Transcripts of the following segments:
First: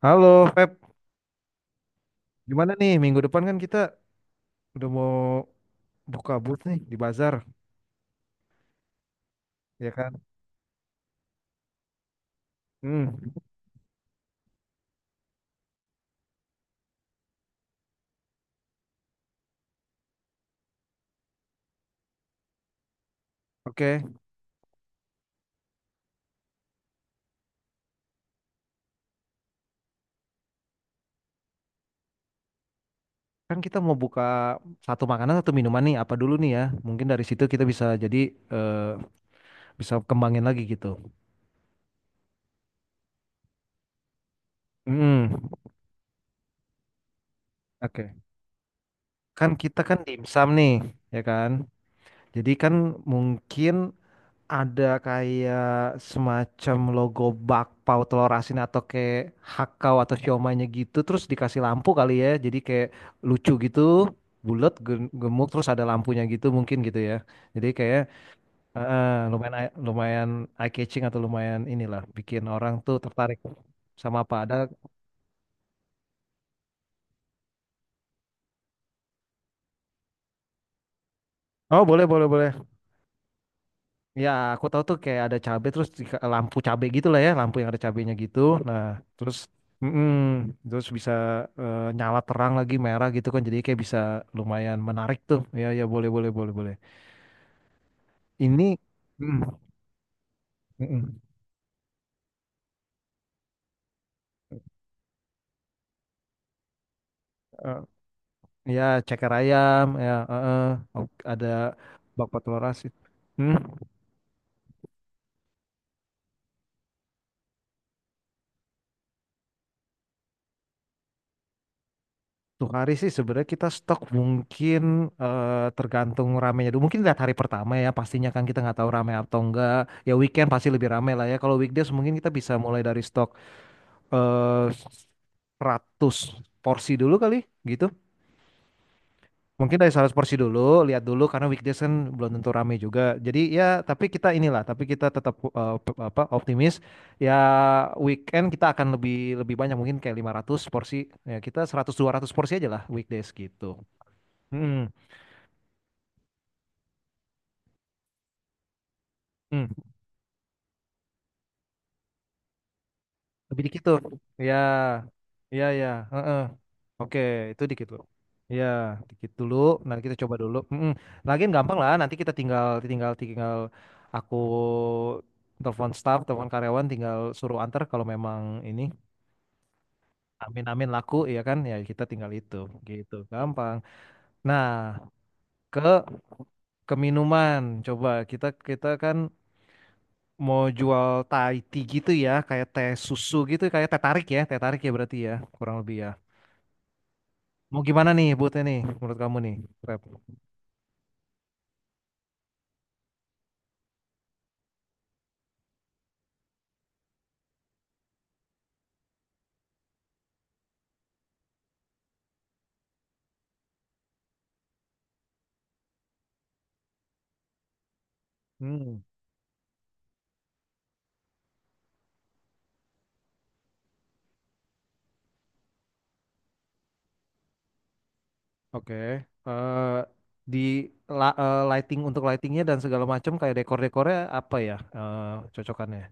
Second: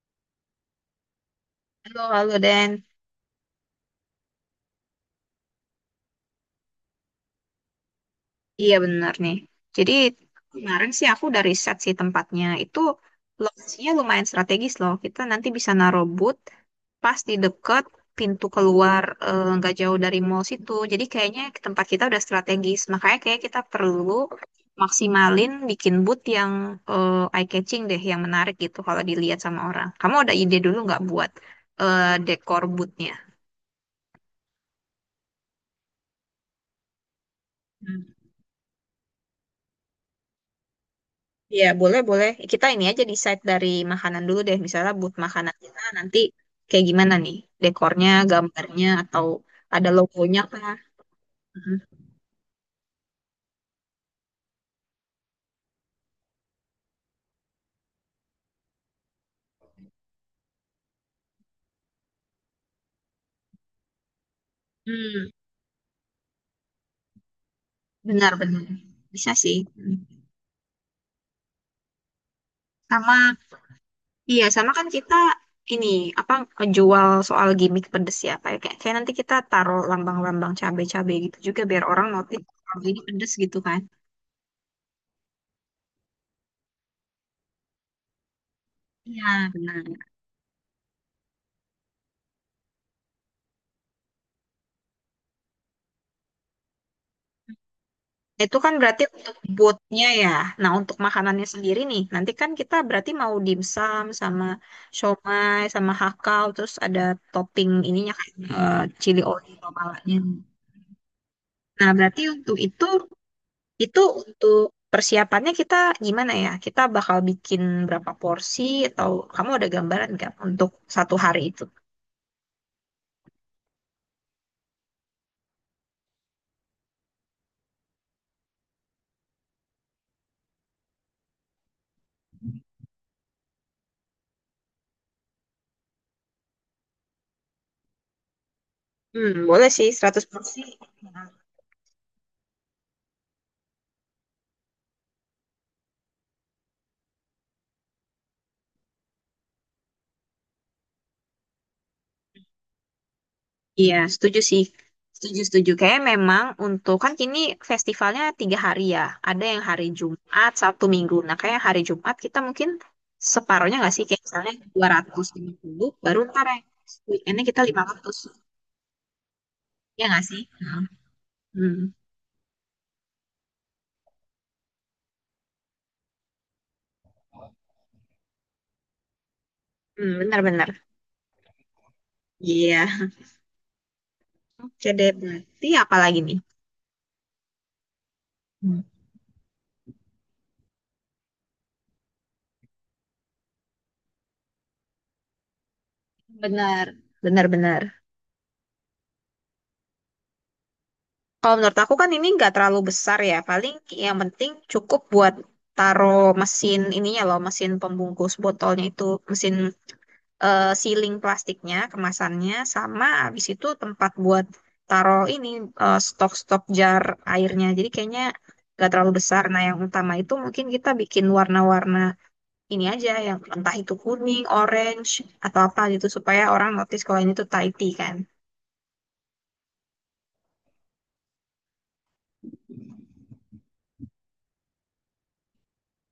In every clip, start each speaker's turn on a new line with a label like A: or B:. A: Halo, Feb.
B: Halo, halo Dan.
A: Gimana nih? Minggu depan kan kita udah mau buka booth nih di bazar,
B: Iya, benar nih.
A: ya
B: Jadi
A: kan?
B: kemarin sih aku udah riset sih tempatnya. Itu
A: Hmm.
B: lokasinya lumayan strategis loh. Kita nanti bisa naruh booth pas di deket pintu keluar, nggak jauh dari mall situ. Jadi kayaknya tempat kita udah strategis. Makanya kayak kita
A: Oke.
B: perlu maksimalin bikin booth yang eye catching deh, yang menarik gitu kalau dilihat sama orang. Kamu ada ide dulu nggak buat dekor boothnya?
A: Kan kita mau buka satu makanan atau minuman nih, apa dulu nih ya? Mungkin dari situ kita bisa jadi eh, bisa kembangin lagi gitu.
B: Iya, boleh, boleh. Kita ini aja decide dari makanan dulu deh. Misalnya buat
A: Hmm.
B: makanan kita nanti kayak gimana nih? Dekornya,
A: Oke.
B: gambarnya, atau
A: Kan kita
B: ada
A: kan
B: logonya
A: dimsum nih,
B: kah?
A: ya kan?
B: Mhm.
A: Jadi kan mungkin ada kayak semacam logo bakpao telur asin atau kayak hakau atau siomaynya gitu terus dikasih lampu kali ya, jadi kayak lucu gitu, bulat
B: Hmm,
A: gemuk terus ada lampunya gitu mungkin gitu ya, jadi kayak
B: benar-benar.
A: eh,
B: Bisa
A: lumayan
B: sih. Hmm.
A: lumayan eye catching atau lumayan inilah bikin orang tuh
B: Sama,
A: tertarik sama apa
B: iya,
A: ada.
B: sama kan kita ini, apa, jual soal gimmick pedes ya. Kayak, kayak kayak nanti kita taruh lambang-lambang cabai-cabai gitu juga
A: Oh,
B: biar
A: boleh
B: orang
A: boleh
B: notice
A: boleh.
B: kalau ini pedes gitu kan.
A: Ya, aku tahu tuh kayak ada cabe terus lampu cabe gitu lah ya, lampu yang ada cabenya gitu. Nah,
B: Iya,
A: terus
B: benar.
A: mm-mm, terus bisa nyala terang lagi merah gitu kan, jadi kayak bisa lumayan menarik tuh. Ya ya, boleh boleh boleh boleh.
B: Itu kan
A: Ini,
B: berarti untuk
A: mm,
B: bootnya ya. Nah, untuk
A: mm-mm.
B: makanannya sendiri nih, nanti kan kita berarti mau dimsum sama siomay sama hakau, terus ada topping
A: Eh,
B: ininya kayak
A: Ya,
B: chili
A: ceker
B: oil
A: ayam ya
B: malanya.
A: eh, eh. Ok, ada
B: Nah, berarti
A: bakpao
B: untuk
A: telur asin. Hmm.
B: itu untuk persiapannya kita gimana ya? Kita bakal bikin berapa porsi atau kamu ada gambaran nggak untuk satu hari itu?
A: Untuk hari sih sebenarnya kita stok mungkin tergantung ramenya dulu. Mungkin lihat hari pertama ya, pastinya kan kita nggak tahu rame atau enggak. Ya, weekend pasti lebih rame lah ya. Kalau weekdays mungkin kita bisa mulai dari stok eh 100 porsi dulu kali gitu.
B: Hmm, boleh
A: Mungkin dari
B: sih,
A: 100
B: 100
A: porsi
B: porsi.
A: dulu, lihat dulu karena weekdays kan belum tentu rame juga. Jadi ya tapi kita inilah, tapi kita tetap apa, optimis ya weekend kita akan lebih lebih banyak, mungkin kayak 500 porsi. Ya kita 100 200 porsi aja lah weekdays gitu.
B: Iya, setuju sih.
A: Hmm.
B: Setuju, setuju. Kayak memang untuk kan kini festivalnya 3 hari ya. Ada yang
A: Hmm,
B: hari Jumat, Sabtu, Minggu. Nah, kayak hari Jumat kita mungkin
A: Lebih
B: separohnya
A: dikit
B: nggak
A: tuh.
B: sih? Kayak misalnya
A: Ya,
B: dua ratus lima
A: ya, ya.
B: puluh baru
A: Heeh.
B: ntar yang
A: Oke,
B: weekendnya kita
A: itu
B: lima
A: dikit dulu.
B: ratus
A: Ya, dikit dulu. Nah,
B: Ya
A: kita
B: nggak
A: coba
B: sih?
A: dulu. Mm-mm. Lagian gampang
B: Hmm,
A: lah. Nanti kita tinggal, tinggal, tinggal. Aku telepon staff, telepon karyawan, tinggal suruh antar kalau memang ini.
B: hmm,
A: Amin,
B: benar-benar.
A: amin laku, ya kan? Ya, kita tinggal itu,
B: Iya.
A: gitu. Gampang. Nah,
B: Oke deh, berarti
A: ke
B: apa lagi nih?
A: ke minuman. Coba kita
B: Hmm.
A: kita kan mau jual Thai tea gitu ya, kayak teh susu gitu, kayak teh tarik ya berarti ya, kurang lebih ya.
B: Benar,
A: Mau
B: benar-benar.
A: gimana nih buatnya nih menurut kamu nih, Rep?
B: Kalau menurut aku kan ini nggak terlalu besar ya, paling yang penting cukup buat taruh mesin ininya loh, mesin pembungkus botolnya itu, mesin sealing plastiknya, kemasannya, sama habis itu tempat buat taruh ini stok-stok jar airnya. Jadi kayaknya nggak
A: Hmm,
B: terlalu besar. Nah, yang utama itu mungkin kita bikin warna-warna ini aja, yang entah itu kuning, orange, atau apa gitu supaya orang notice kalau ini tuh Thai tea kan.
A: oke. Eh di lighting untuk lightingnya dan segala macam kayak dekor-dekornya apa ya, cocokannya?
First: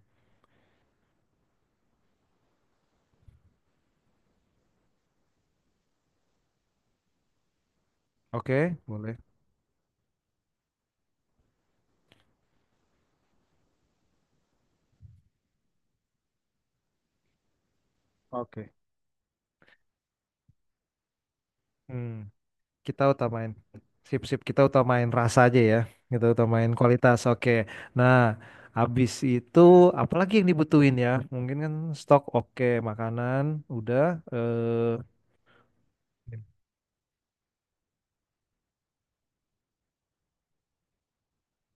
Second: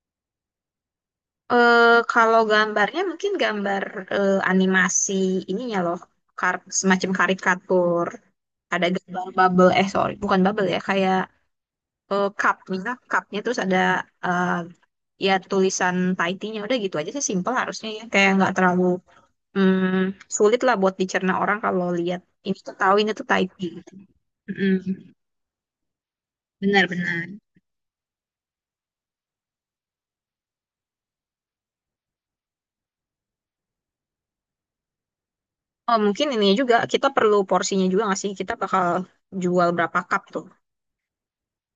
B: Eh, kalau gambarnya mungkin gambar animasi ininya loh, semacam karikatur.
A: Oke,
B: Ada
A: boleh.
B: gambar bubble, eh sorry, bukan bubble ya, kayak cupnya terus ada eh, ya tulisan Tahitinya, udah gitu aja sih, simple harusnya ya, kayak nggak
A: Oke.
B: terlalu mm, sulit lah buat dicerna orang kalau
A: Hmm,
B: lihat ini tuh, tahu
A: Kita
B: ini tuh
A: utamain.
B: Tahiti gitu.
A: Sip, sip, kita utamain
B: mm
A: rasa aja ya. Kita utamain kualitas.
B: Benar-benar.
A: Oke. Nah, habis itu apalagi yang dibutuhin ya? Mungkin kan stok oke, makanan udah. eh,
B: Oh mungkin ini juga kita perlu porsinya juga nggak sih? Kita bakal jual berapa cup tuh?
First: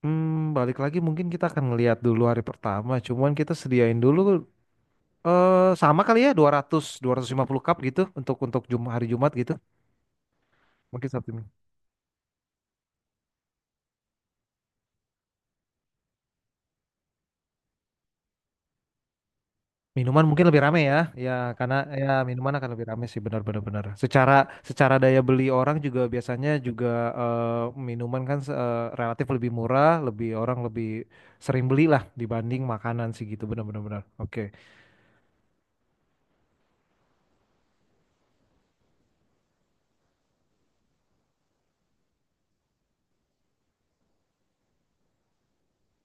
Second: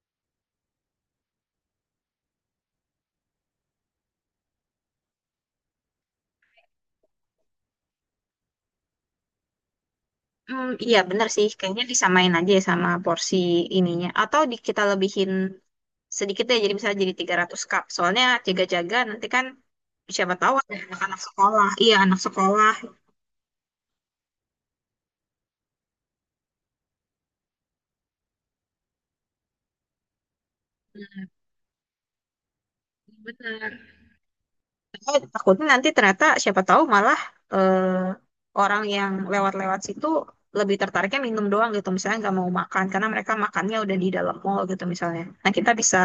A: Balik lagi mungkin kita akan ngelihat dulu hari pertama. Cuman kita sediain dulu sama kali ya dua 200, 250 cup gitu untuk hari Jumat gitu.
B: Hmm, iya
A: Mungkin
B: bener
A: Sabtu
B: sih,
A: Minggu.
B: kayaknya disamain aja ya sama porsi ininya. Atau kita lebihin sedikit ya, jadi misalnya jadi 300 cup. Soalnya jaga-jaga nanti kan
A: Minuman
B: siapa
A: mungkin
B: tahu
A: lebih
B: ada
A: rame ya.
B: anak-anak
A: Ya,
B: sekolah.
A: karena
B: Iya,
A: ya
B: anak
A: minuman akan
B: sekolah.
A: lebih rame sih, benar-benar benar. Benar, benar. Secara secara daya beli orang juga biasanya juga, eh, minuman kan, relatif lebih murah, lebih orang lebih
B: Benar,
A: sering beli lah dibanding makanan sih gitu, benar-benar
B: benar.
A: benar. Benar, benar. Oke.
B: Saya takutnya nanti ternyata siapa tahu malah eh, orang yang lewat-lewat situ lebih tertariknya minum doang gitu. Misalnya nggak mau makan, karena mereka makannya udah di dalam mall gitu misalnya. Nah, kita bisa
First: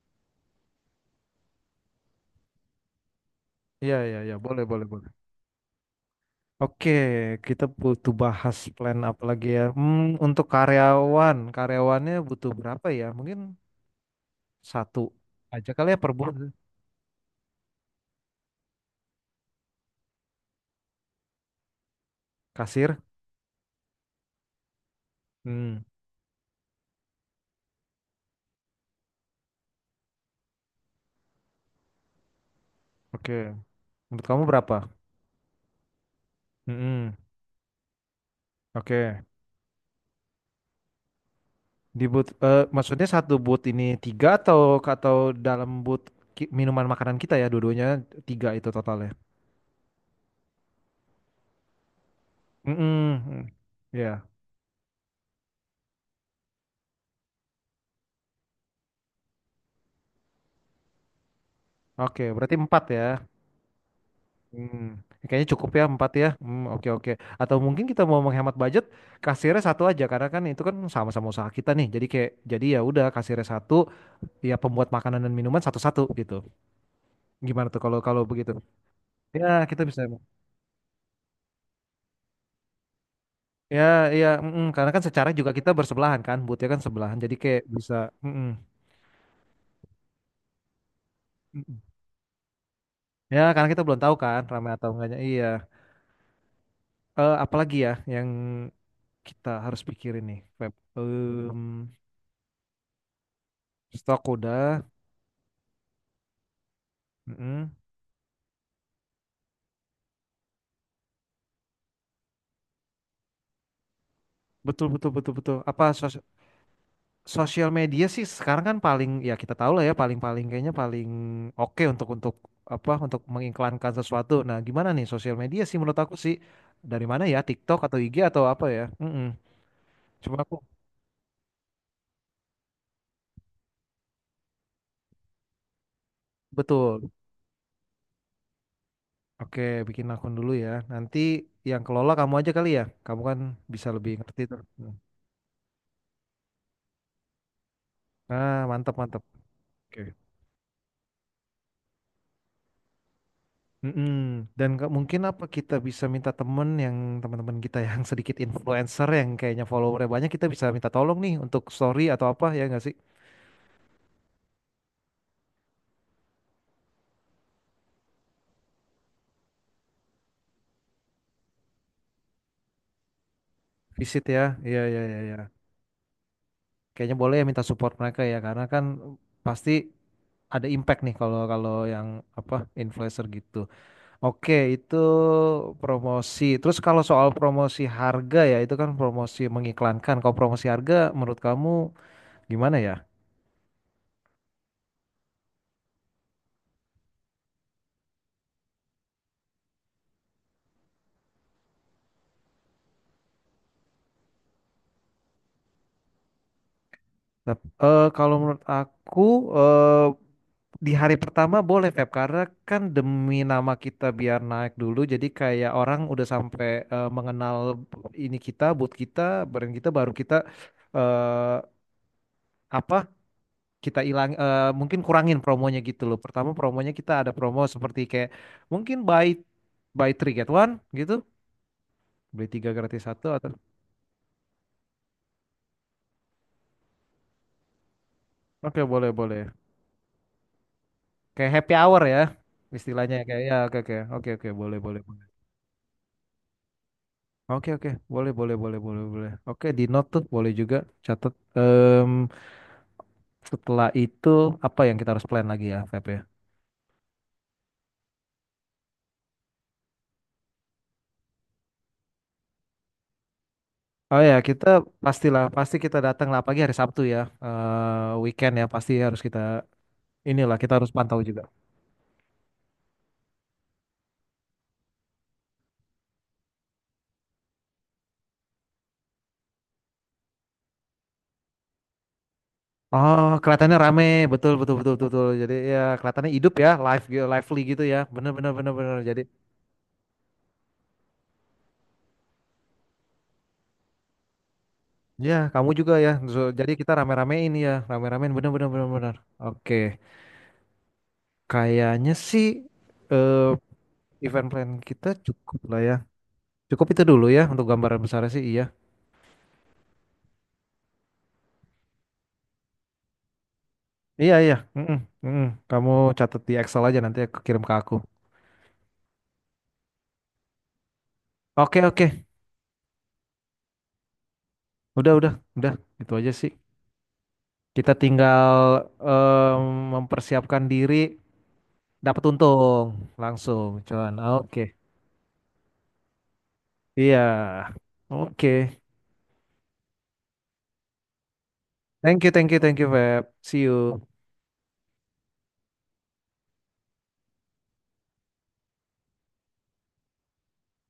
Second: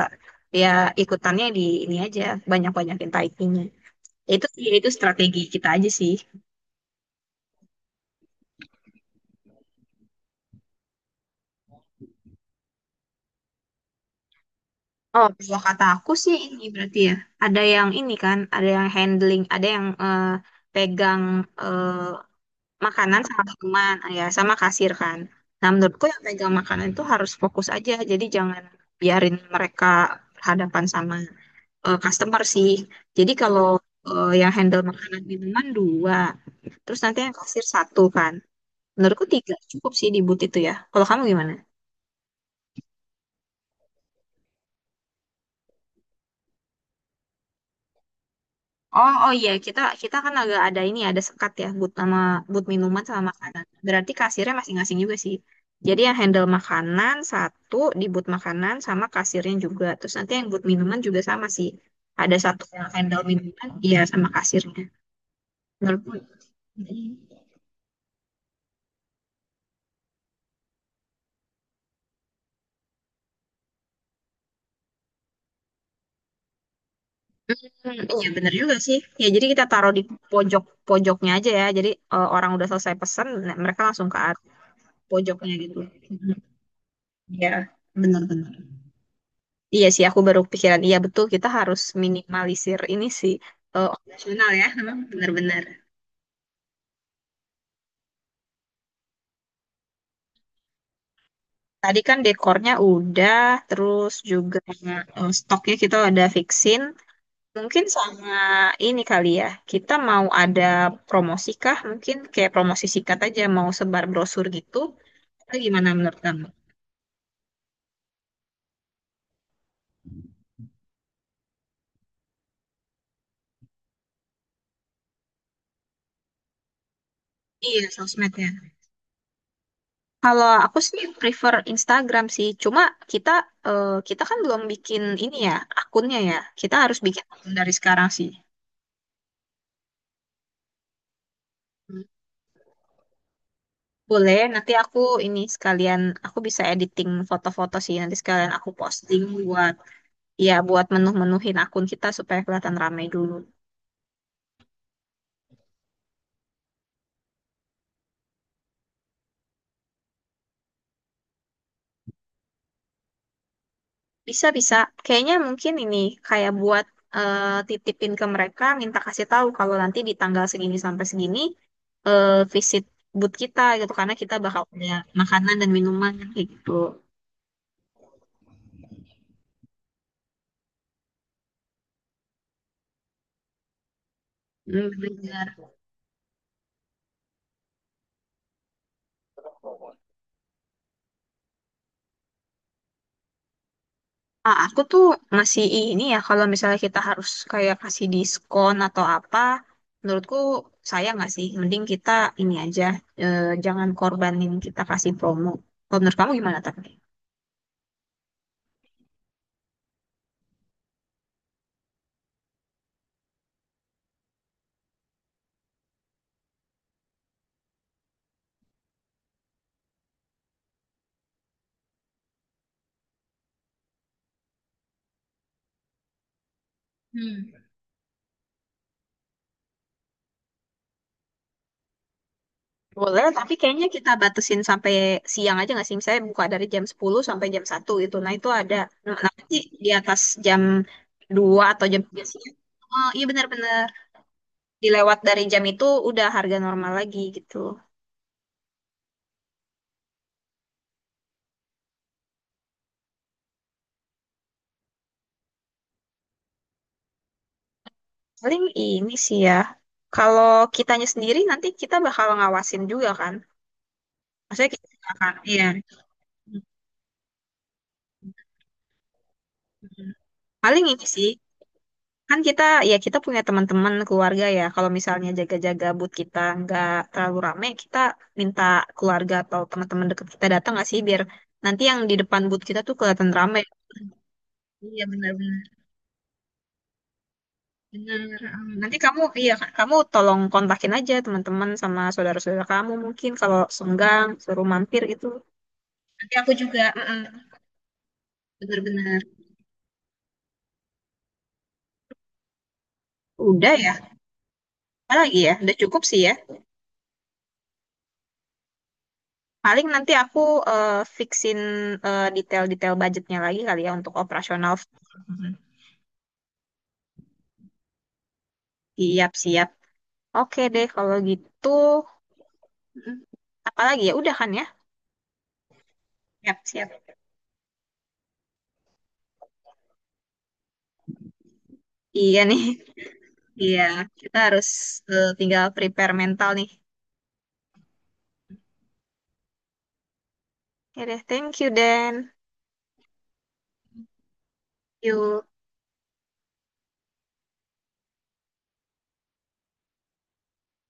B: ya ikutannya di ini aja, banyak-banyakin taipingnya.
A: Iya, iya, iya,
B: Itu
A: boleh
B: ya
A: boleh
B: itu
A: boleh.
B: strategi kita aja sih.
A: Oke, kita butuh bahas plan apa lagi ya? Untuk karyawannya butuh berapa ya? Mungkin satu
B: Oh, kalau
A: aja
B: kata
A: kali ya per
B: aku sih
A: bulan.
B: ini berarti ya. Ada yang ini kan, ada yang handling, ada yang pegang eh,
A: Kasir.
B: makanan sama teman, ah, ya sama kasir kan. Nah,
A: Hmm,
B: menurutku yang pegang makanan itu harus fokus aja. Jadi jangan biarin mereka berhadapan sama customer sih. Jadi
A: oke.
B: kalau
A: Menurut kamu
B: yang
A: berapa?
B: handle makanan minuman dua, terus
A: Hmm,
B: nanti yang kasir satu kan.
A: oke.
B: Menurutku tiga cukup sih di booth itu ya. Kalau kamu gimana?
A: Di booth, maksudnya satu booth ini tiga atau atau dalam booth minuman makanan kita ya, dua-duanya tiga itu totalnya.
B: Oh, oh iya, kita kita kan agak ada ini, ada sekat ya but sama but
A: Hmm,
B: minuman sama
A: hmm, hmm.
B: makanan. Berarti
A: Ya.
B: kasirnya masing-masing juga sih. Jadi yang handle makanan satu di but makanan sama kasirnya juga. Terus nanti yang but minuman juga sama sih.
A: Oke,
B: Ada
A: berarti
B: satu
A: empat
B: yang
A: ya.
B: handle minuman, iya sama kasirnya.
A: Hmm, Kayaknya cukup ya empat
B: Menurutku,
A: ya. Hmm, oke
B: hmm,
A: oke. Atau mungkin kita mau menghemat budget, kasirnya satu aja karena kan itu kan sama-sama usaha kita nih. Jadi kayak jadi ya udah kasirnya satu, ya pembuat makanan dan minuman satu-satu gitu. Gimana tuh kalau kalau
B: iya
A: begitu?
B: bener juga sih. Ya
A: Ya
B: jadi kita
A: kita
B: taruh
A: bisa.
B: di pojok pojoknya aja ya. Jadi orang udah selesai pesen, nah
A: Ya
B: mereka langsung ke
A: ya,
B: arah
A: karena kan secara juga
B: pojoknya
A: kita
B: gitu.
A: bersebelahan
B: Mhm.
A: kan, butnya kan sebelahan. Jadi
B: Iya,
A: kayak bisa. Mm,
B: bener-bener. Iya sih, aku baru pikiran. Iya betul, kita
A: mm.
B: harus minimalisir ini sih,
A: Ya karena kita belum tahu kan
B: operasional ya,
A: ramai atau
B: memang
A: enggaknya. Iya.
B: benar-benar.
A: Apalagi ya yang kita harus pikirin nih, Feb?
B: Tadi kan dekornya udah, terus
A: Stok
B: juga
A: udah.
B: stoknya kita ada fixin.
A: Mm.
B: Mungkin sama ini kali ya, kita mau ada promosi kah? Mungkin kayak promosi sikat aja, mau sebar brosur gitu.
A: Betul betul betul
B: Atau
A: betul.
B: gimana
A: Apa
B: menurut kamu?
A: sosial media sih sekarang kan paling ya kita tahu lah ya paling-paling kayaknya paling oke untuk apa untuk mengiklankan sesuatu. Nah, gimana nih sosial media sih menurut aku sih dari mana ya, TikTok
B: Iya,
A: atau IG atau
B: sosmednya.
A: apa ya? Cuma
B: Kalau
A: aku
B: aku sih prefer Instagram sih. Cuma kita kita kan belum bikin ini ya, akunnya ya. Kita harus
A: betul.
B: bikin akun dari sekarang sih.
A: Oke, bikin akun dulu ya. Nanti yang kelola kamu aja kali ya. Kamu kan bisa lebih
B: Boleh,
A: ngerti tuh.
B: nanti
A: Nah.
B: aku ini sekalian aku bisa editing foto-foto sih, nanti sekalian
A: Ah,
B: aku
A: mantap mantap.
B: posting buat
A: Oke.
B: ya buat menuh-menuhin akun kita supaya kelihatan ramai dulu.
A: Mm-mm. Dan nggak mungkin apa kita bisa minta temen yang teman-teman kita yang sedikit influencer yang kayaknya followernya banyak, kita bisa minta tolong nih untuk story atau apa ya nggak sih?
B: Bisa, bisa. Kayaknya mungkin ini kayak buat eh, titipin ke mereka, minta kasih tahu kalau nanti di tanggal segini sampai segini eh, visit booth kita gitu karena
A: Visit
B: kita
A: ya,
B: bakal
A: iya
B: punya
A: iya iya iya,
B: makanan dan minuman kayak gitu.
A: kayaknya boleh ya minta support mereka ya, karena kan pasti ada impact nih kalau kalau yang apa influencer gitu. Oke,
B: Hmm,
A: itu
B: bener.
A: promosi. Terus kalau soal promosi harga, ya itu kan promosi mengiklankan. Kalau promosi harga menurut kamu gimana ya?
B: Ah, aku tuh masih ini ya, kalau misalnya kita harus kayak kasih diskon atau apa, menurutku sayang nggak sih? Mending kita ini aja, jangan korbanin kita kasih promo. Kalau menurut kamu gimana tapi?
A: Kalau menurut aku, eh, di hari pertama boleh Feb, karena kan demi nama kita biar naik dulu, jadi kayak orang udah sampai mengenal ini kita, boot kita, brand kita, baru kita eh apa, kita hilang, mungkin kurangin promonya gitu loh. Pertama promonya kita ada promo
B: Hmm.
A: seperti kayak mungkin buy buy three get one gitu, beli tiga gratis
B: Boleh,
A: satu atau
B: tapi kayaknya kita batasin sampai siang aja nggak sih? Misalnya buka dari jam 10 sampai jam 1 gitu. Nah, itu ada.
A: oke boleh
B: Nah,
A: boleh,
B: nanti di atas jam
A: kayak
B: dua
A: happy
B: atau
A: hour
B: jam
A: ya
B: 3 siang. Oh,
A: istilahnya
B: iya
A: kayak ya, oke
B: benar-benar.
A: oke oke oke, boleh boleh.
B: Dilewat dari jam itu udah harga normal lagi gitu.
A: Oke oke, boleh boleh boleh boleh boleh, oke, di note tuh boleh juga catat. Setelah itu apa yang kita harus plan lagi ya Feb ya?
B: Paling ini sih ya, kalau kitanya sendiri nanti kita bakal ngawasin juga kan.
A: Oh ya, kita
B: Maksudnya kita juga akan,
A: pastilah
B: iya.
A: pasti kita datang lah pagi hari Sabtu ya. Weekend ya pasti harus kita
B: Mhm.
A: inilah, kita
B: Paling
A: harus
B: ini
A: pantau
B: sih,
A: juga.
B: kan kita punya teman-teman keluarga ya. Kalau misalnya jaga-jaga but kita nggak terlalu rame, kita minta keluarga atau teman-teman dekat kita datang nggak sih biar nanti yang di depan but kita tuh
A: Oh,
B: kelihatan rame.
A: kelihatannya rame betul betul betul
B: Iya
A: betul, betul. Jadi
B: benar-benar.
A: ya kelihatannya hidup ya, live gitu, lively gitu ya,
B: Benar.
A: bener
B: Benar.
A: bener bener bener.
B: Nanti
A: Jadi
B: kamu, iya Kak, kamu tolong kontakin aja teman-teman sama saudara-saudara kamu mungkin kalau senggang suruh mampir gitu.
A: ya kamu juga ya,
B: Nanti
A: so
B: aku
A: jadi
B: juga,
A: kita
B: mm-mm,
A: rame-ramein ya rame-ramein, bener bener bener bener.
B: bener-bener.
A: Oke, kayaknya sih eh,
B: Udah ya,
A: event plan kita
B: apa lagi ya?
A: cukup
B: Udah
A: lah ya.
B: cukup sih ya.
A: Cukup itu dulu ya untuk gambaran besarnya sih, iya.
B: Paling nanti aku eh, fixin detail-detail budgetnya lagi kali ya untuk
A: Iya iya.
B: operasional.
A: Mm-mm, mm-mm.
B: Mm-mm.
A: Kamu catat di Excel aja, nanti aku kirim ke aku.
B: Siap-siap. Oke deh, kalau gitu.
A: Oke oke.
B: Mm-mm. Apa lagi ya? Udah kan ya?
A: Udah udah. Itu aja sih.
B: Siap-siap.
A: Kita tinggal, em, mempersiapkan diri dapat
B: Iya nih.
A: untung langsung,
B: Iya,
A: cuan.
B: kita
A: Oke.
B: harus tinggal prepare mental nih.
A: Iya. Oke.
B: Oke deh, thank you Dan.
A: Thank you thank you thank you Feb. See you.
B: Yuk.